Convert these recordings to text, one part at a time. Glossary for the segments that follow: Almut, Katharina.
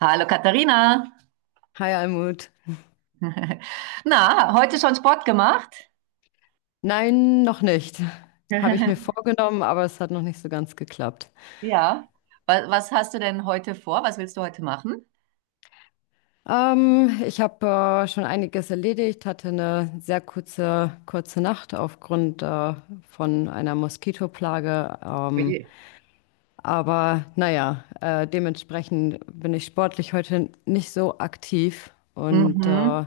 Hallo Katharina. Hi Almut. Na, heute schon Sport gemacht? Nein, noch nicht. Habe ich mir vorgenommen, aber es hat noch nicht so ganz geklappt. Ja. Was hast du denn heute vor? Was willst du heute machen? Ich habe schon einiges erledigt, hatte eine sehr kurze, kurze Nacht aufgrund von einer Moskitoplage. Oje. Aber naja, dementsprechend bin ich sportlich heute nicht so aktiv und Mhm.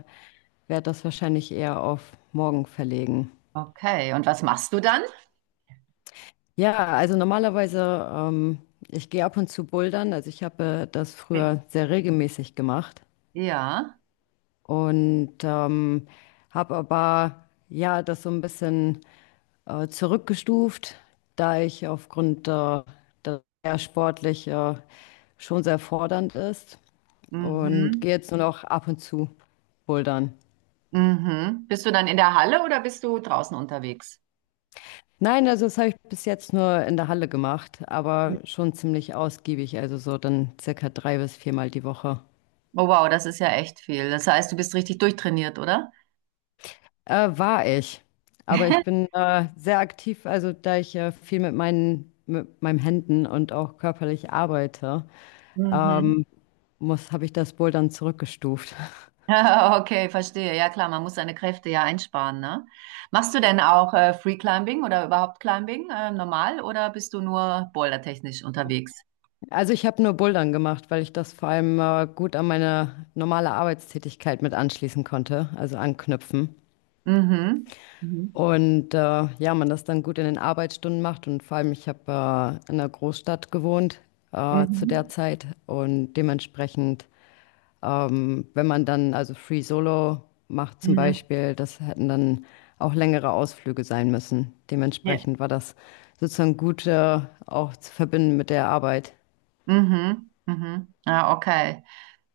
werde das wahrscheinlich eher auf morgen verlegen. Okay. Und was machst du dann? Ja, also normalerweise, ich gehe ab und zu bouldern. Also ich habe das Okay. früher sehr regelmäßig gemacht Ja. und habe aber ja das so ein bisschen zurückgestuft, da ich aufgrund dass er sportlich schon sehr fordernd ist und Mhm. gehe jetzt nur noch ab und zu bouldern. Mhm. Bist du dann in der Halle oder bist du draußen unterwegs? Nein, also das habe ich bis jetzt nur in der Halle gemacht, aber schon ziemlich ausgiebig, also so dann circa 3- bis 4-mal die Woche. Oh wow, das ist ja echt viel. Das heißt, du bist richtig durchtrainiert, oder? War ich. Aber ich bin sehr aktiv, also da ich viel mit meinen Händen und auch körperlich arbeite, Mhm. ähm, habe ich das Bouldern zurückgestuft. Okay, verstehe. Ja klar, man muss seine Kräfte ja einsparen, ne? Machst du denn auch Free Climbing oder überhaupt Climbing normal oder bist du nur bouldertechnisch unterwegs? Also ich habe nur Bouldern gemacht, weil ich das vor allem gut an meine normale Arbeitstätigkeit mit anschließen konnte, also anknüpfen. Mhm. Mhm. Und ja, man das dann gut in den Arbeitsstunden macht und vor allem ich habe in einer Großstadt gewohnt zu Mhm. der Zeit und dementsprechend. Wenn man dann also Free Solo macht zum Mhm. Beispiel, das hätten dann auch längere Ausflüge sein müssen. Ja. Dementsprechend war das sozusagen gut, auch zu verbinden mit der Arbeit. Mhm. Mhm. Ja, okay.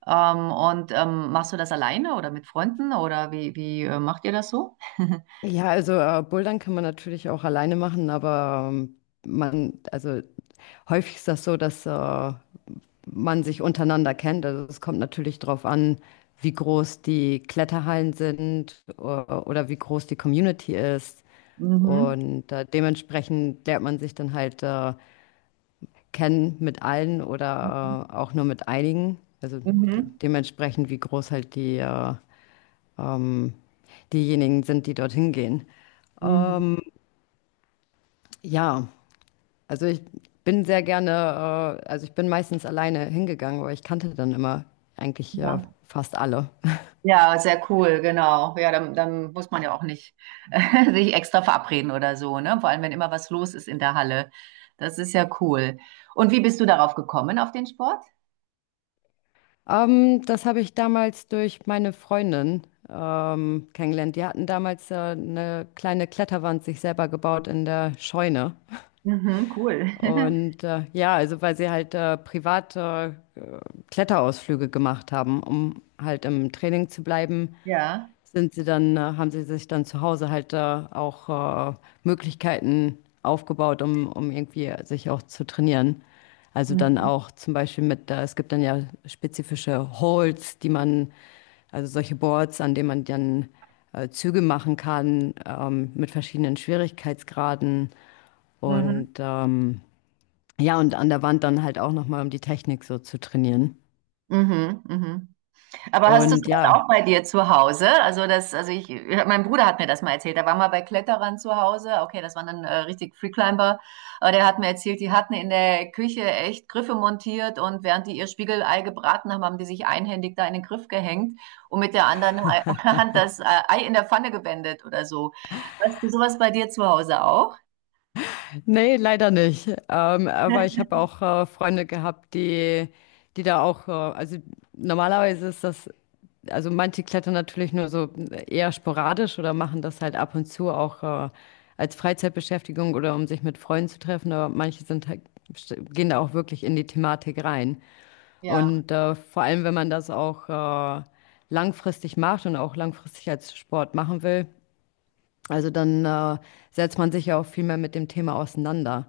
Und machst du das alleine oder mit Freunden oder wie macht ihr das so? Ja, also Bouldern kann man natürlich auch alleine machen, aber man, also häufig ist das so, dass man sich untereinander kennt. Also es kommt natürlich darauf an, wie groß die Kletterhallen sind oder wie groß die Community ist. Mhm. Und dementsprechend lernt man sich dann halt kennen mit allen Mhm. oder auch nur mit einigen. Also Mhm. dementsprechend, wie groß halt die, ähm, diejenigen sind, die dorthin gehen. Mhm. Ja, also ich bin sehr gerne, also ich bin meistens alleine hingegangen, aber ich kannte dann immer eigentlich ja Ja. fast alle. Ja, sehr cool, genau. Ja, dann muss man ja auch nicht sich extra verabreden oder so, ne? Vor allem, wenn immer was los ist in der Halle. Das ist ja cool. Und wie bist du darauf gekommen, auf den Sport? Das habe ich damals durch meine Freundin kennengelernt. Die hatten damals eine kleine Kletterwand sich selber gebaut in der Scheune. Mhm, cool. Und ja, also weil sie halt private Kletterausflüge gemacht haben, um halt im Training zu bleiben, Ja. Haben sie sich dann zu Hause halt auch Möglichkeiten aufgebaut, um irgendwie sich auch zu trainieren. Also dann Mhm, auch zum Beispiel es gibt dann ja spezifische Holds, also solche Boards, an denen man dann Züge machen kann, mit verschiedenen Schwierigkeitsgraden und mhm, ja, und an der Wand dann halt auch nochmal, um die Technik so zu trainieren. mhm, mhm. Aber hast du Und sowas auch ja. bei dir zu Hause? Also, mein Bruder hat mir das mal erzählt. Er war mal bei Kletterern zu Hause. Okay, das waren dann richtig Freeclimber. Aber der hat mir erzählt, die hatten in der Küche echt Griffe montiert, und während die ihr Spiegelei gebraten haben, haben die sich einhändig da in den Griff gehängt und mit der anderen Hand das Ei in der Pfanne gewendet oder so. Hast du sowas bei dir zu Hause auch? Nee, leider nicht. Aber ich habe auch Freunde gehabt, die da auch, also normalerweise ist das, also manche klettern natürlich nur so eher sporadisch oder machen das halt ab und zu auch als Freizeitbeschäftigung oder um sich mit Freunden zu treffen, aber manche sind halt, gehen da auch wirklich in die Thematik rein. Ja. Und vor allem, wenn man das auch langfristig macht und auch langfristig als Sport machen will, also dann setzt man sich ja auch viel mehr mit dem Thema auseinander.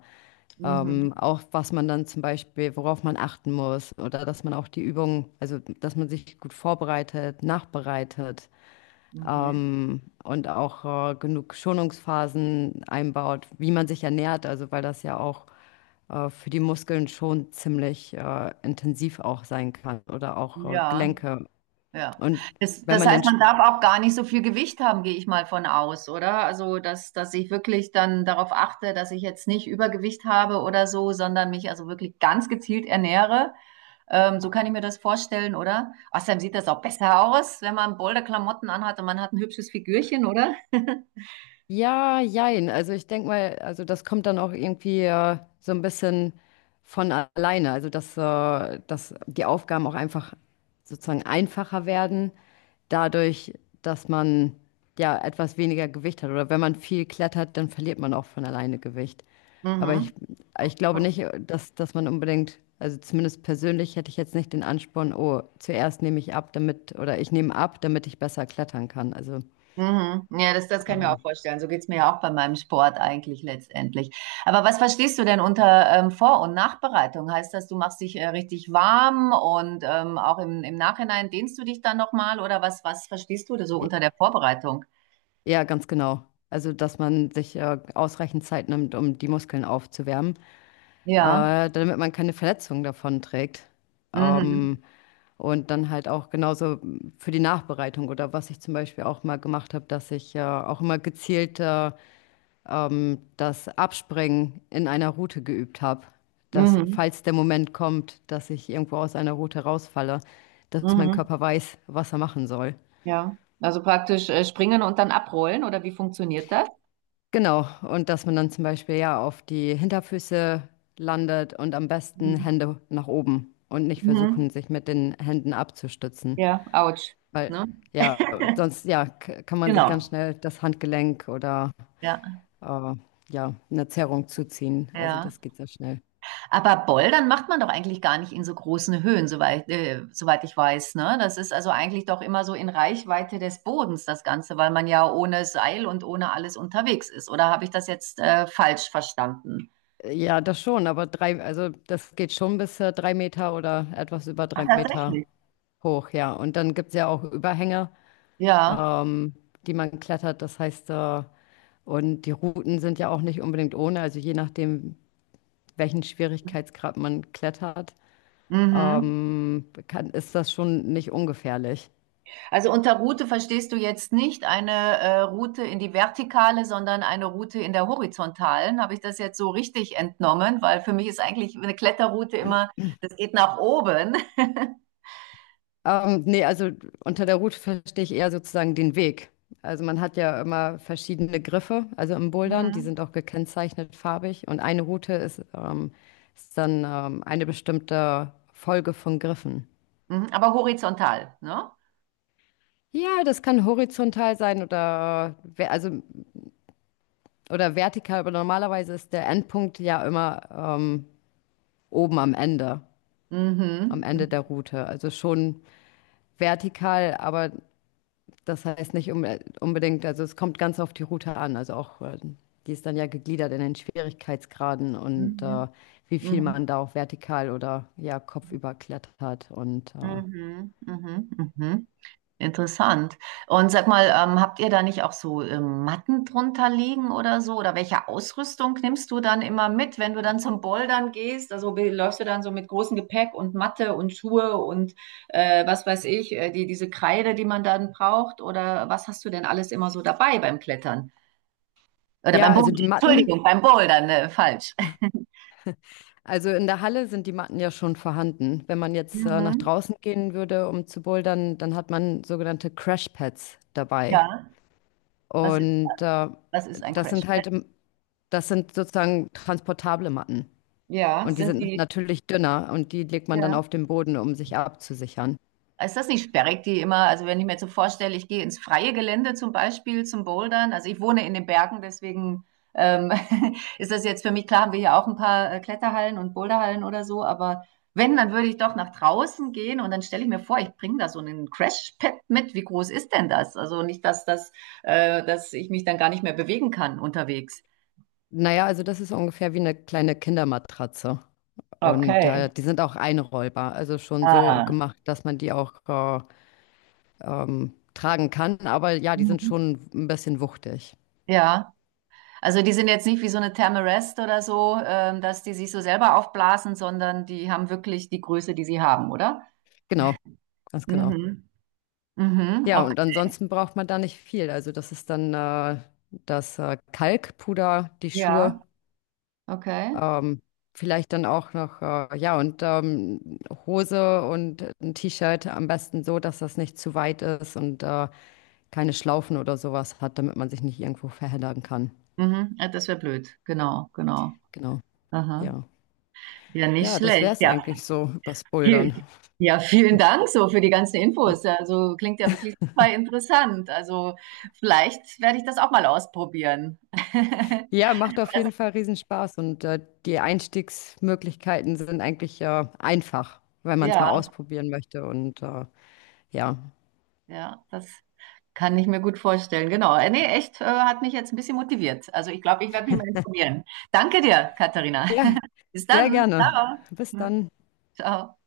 Mhm. Auch was man dann zum Beispiel, worauf man achten muss oder dass man auch die Übung, also dass man sich gut vorbereitet, nachbereitet, Mhm. Und auch genug Schonungsphasen einbaut, wie man sich ernährt, also weil das ja auch für die Muskeln schon ziemlich intensiv auch sein kann oder auch Ja. Gelenke. Ja. Und Das, wenn das man den heißt, man Sp- darf auch gar nicht so viel Gewicht haben, gehe ich mal von aus, oder? Also, dass ich wirklich dann darauf achte, dass ich jetzt nicht Übergewicht habe oder so, sondern mich also wirklich ganz gezielt ernähre. So kann ich mir das vorstellen, oder? Außerdem sieht das auch besser aus, wenn man bolde Klamotten anhat und man hat ein hübsches Figürchen, oder? Ja, jein. Also ich denke mal, also das kommt dann auch irgendwie so ein bisschen von alleine. Also dass die Aufgaben auch einfach sozusagen einfacher werden, dadurch, dass man ja etwas weniger Gewicht hat. Oder wenn man viel klettert, dann verliert man auch von alleine Gewicht. Aber Mhm. ich glaube nicht, dass man unbedingt, also zumindest persönlich hätte ich jetzt nicht den Ansporn, oh, zuerst nehme ich ab, damit, oder ich nehme ab, damit ich besser klettern kann. Also Mhm. Ja, das kann ich mir auch ähm, vorstellen. So geht's mir ja auch bei meinem Sport eigentlich letztendlich. Aber was verstehst du denn unter Vor- und Nachbereitung? Heißt das, du machst dich richtig warm und auch im Nachhinein dehnst du dich dann nochmal, oder was verstehst du da so unter der Vorbereitung? ja, ganz genau. Also, dass man sich ausreichend Zeit nimmt, um die Muskeln aufzuwärmen, Ja. Damit man keine Verletzungen davon trägt. Ähm, Mhm. und dann halt auch genauso für die Nachbereitung oder was ich zum Beispiel auch mal gemacht habe, dass ich auch immer gezielt das Abspringen in einer Route geübt habe. Dass, Mhm. falls der Moment kommt, dass ich irgendwo aus einer Route rausfalle, dass mein Mhm. Körper weiß, was er machen soll. Ja. Also praktisch springen und dann abrollen oder wie funktioniert das? Genau, und dass man dann zum Beispiel ja auf die Hinterfüße landet und am besten Mhm. Hände nach oben und nicht versuchen, Mhm. sich mit den Händen abzustützen. Ja, ouch. Weil Ne? ja, sonst ja, kann man sich ganz Genau. schnell das Handgelenk oder Ja, äh, ja, eine Zerrung zuziehen. Also ja. das geht sehr schnell. Aber Bouldern macht man doch eigentlich gar nicht in so großen Höhen, soweit, soweit ich weiß, ne? Das ist also eigentlich doch immer so in Reichweite des Bodens, das Ganze, weil man ja ohne Seil und ohne alles unterwegs ist. Oder habe ich das jetzt falsch verstanden? Ja, das schon, aber also das geht schon bis 3 Meter oder etwas über 3 Meter Tatsächlich. hoch, ja. Und dann gibt es ja auch Überhänge, Ja. ähm, die man klettert. Und die Routen sind ja auch nicht unbedingt ohne, also je nachdem, welchen Schwierigkeitsgrad man klettert, Mhm. Ist das schon nicht ungefährlich. Also unter Route verstehst du jetzt nicht eine Route in die Vertikale, sondern eine Route in der Horizontalen. Habe ich das jetzt so richtig entnommen? Weil für mich ist eigentlich eine Kletterroute immer, das geht nach oben. Nee, also unter der Route verstehe ich eher sozusagen den Weg. Also man hat ja immer verschiedene Griffe, also im Bouldern, die Mhm. sind auch gekennzeichnet farbig und eine Route ist dann eine bestimmte Folge von Griffen. Mhm. Aber horizontal, ne? Ja, das kann horizontal sein oder also oder vertikal, aber normalerweise ist der Endpunkt ja immer oben am Ende, am Mhm. Ende der Mhm. Route. Also schon vertikal, aber das heißt nicht unbedingt, also es kommt ganz auf die Route an. Also auch, die ist dann ja gegliedert in den Schwierigkeitsgraden und Mhm. wie viel Mhm. man da auch vertikal oder ja kopfüber klettert. Und Mhm. Mhm. Mhm. Interessant. Und sag mal, habt ihr da nicht auch so Matten drunter liegen oder so? Oder welche Ausrüstung nimmst du dann immer mit, wenn du dann zum Bouldern gehst? Also läufst du dann so mit großem Gepäck und Matte und Schuhe und was weiß ich, diese Kreide, die man dann braucht? Oder was hast du denn alles immer so dabei beim Klettern? Oder ja, beim also Bouldern? die Matten. Entschuldigung, beim Bouldern, ne, falsch. Also in der Halle sind die Matten ja schon vorhanden. Wenn man jetzt nach Mhm. draußen gehen würde, um zu bouldern, dann hat man sogenannte Crashpads dabei. Ja. Was ist, Und was ist ein das Crash? sind halt, das sind sozusagen transportable Matten. Ja, Und die sind sind die, natürlich dünner und die legt man dann ja. auf den Boden, um sich abzusichern. Ist das nicht sperrig, die immer, also wenn ich mir jetzt so vorstelle, ich gehe ins freie Gelände zum Beispiel zum Bouldern, also ich wohne in den Bergen, deswegen ähm, ist das jetzt für mich klar, haben wir hier auch ein paar Kletterhallen und Boulderhallen oder so, aber wenn, dann würde ich doch nach draußen gehen, und dann stelle ich mir vor, ich bringe da so einen Crash-Pad mit, wie groß ist denn das? Also nicht, dass ich mich dann gar nicht mehr bewegen kann unterwegs. Naja, also das ist ungefähr wie eine kleine Kindermatratze. Und Okay. die sind auch einrollbar, also schon so Ah. gemacht, dass man die auch tragen kann. Aber ja, die sind Mhm. schon ein bisschen wuchtig. Ja. Also die sind jetzt nicht wie so eine Thermarest oder so, dass die sich so selber aufblasen, sondern die haben wirklich die Größe, die sie haben, oder? Genau, ganz genau. Mhm. Mhm. Ja, und Okay. ansonsten braucht man da nicht viel. Also das ist dann das Kalkpuder, die Ja, Schuhe, okay. ähm, vielleicht dann auch noch, ja, und Hose und ein T-Shirt am besten so, dass das nicht zu weit ist und keine Schlaufen oder sowas hat, damit man sich nicht irgendwo verheddern kann. Mhm. Ja, das wäre blöd. Genau, genau. Genau, Aha. ja. Ja, nicht Ja, das wäre schlecht. es Ja. eigentlich so übers Viel, Bouldern. ja, vielen Dank so für die ganzen Infos. Also klingt ja wirklich super interessant. Also vielleicht werde ich das auch mal ausprobieren. Ja, macht auf Das, jeden Fall riesen Spaß und die Einstiegsmöglichkeiten sind eigentlich einfach, wenn man es mal ja, ausprobieren möchte. Und ja, ja, das kann ich mir gut vorstellen. Genau. Nee, echt, hat mich jetzt ein bisschen motiviert. Also ich glaube, ich werde mich mal informieren. Danke dir, Katharina. ja, Bis sehr dann. gerne. Ciao. Bis dann. Ciao.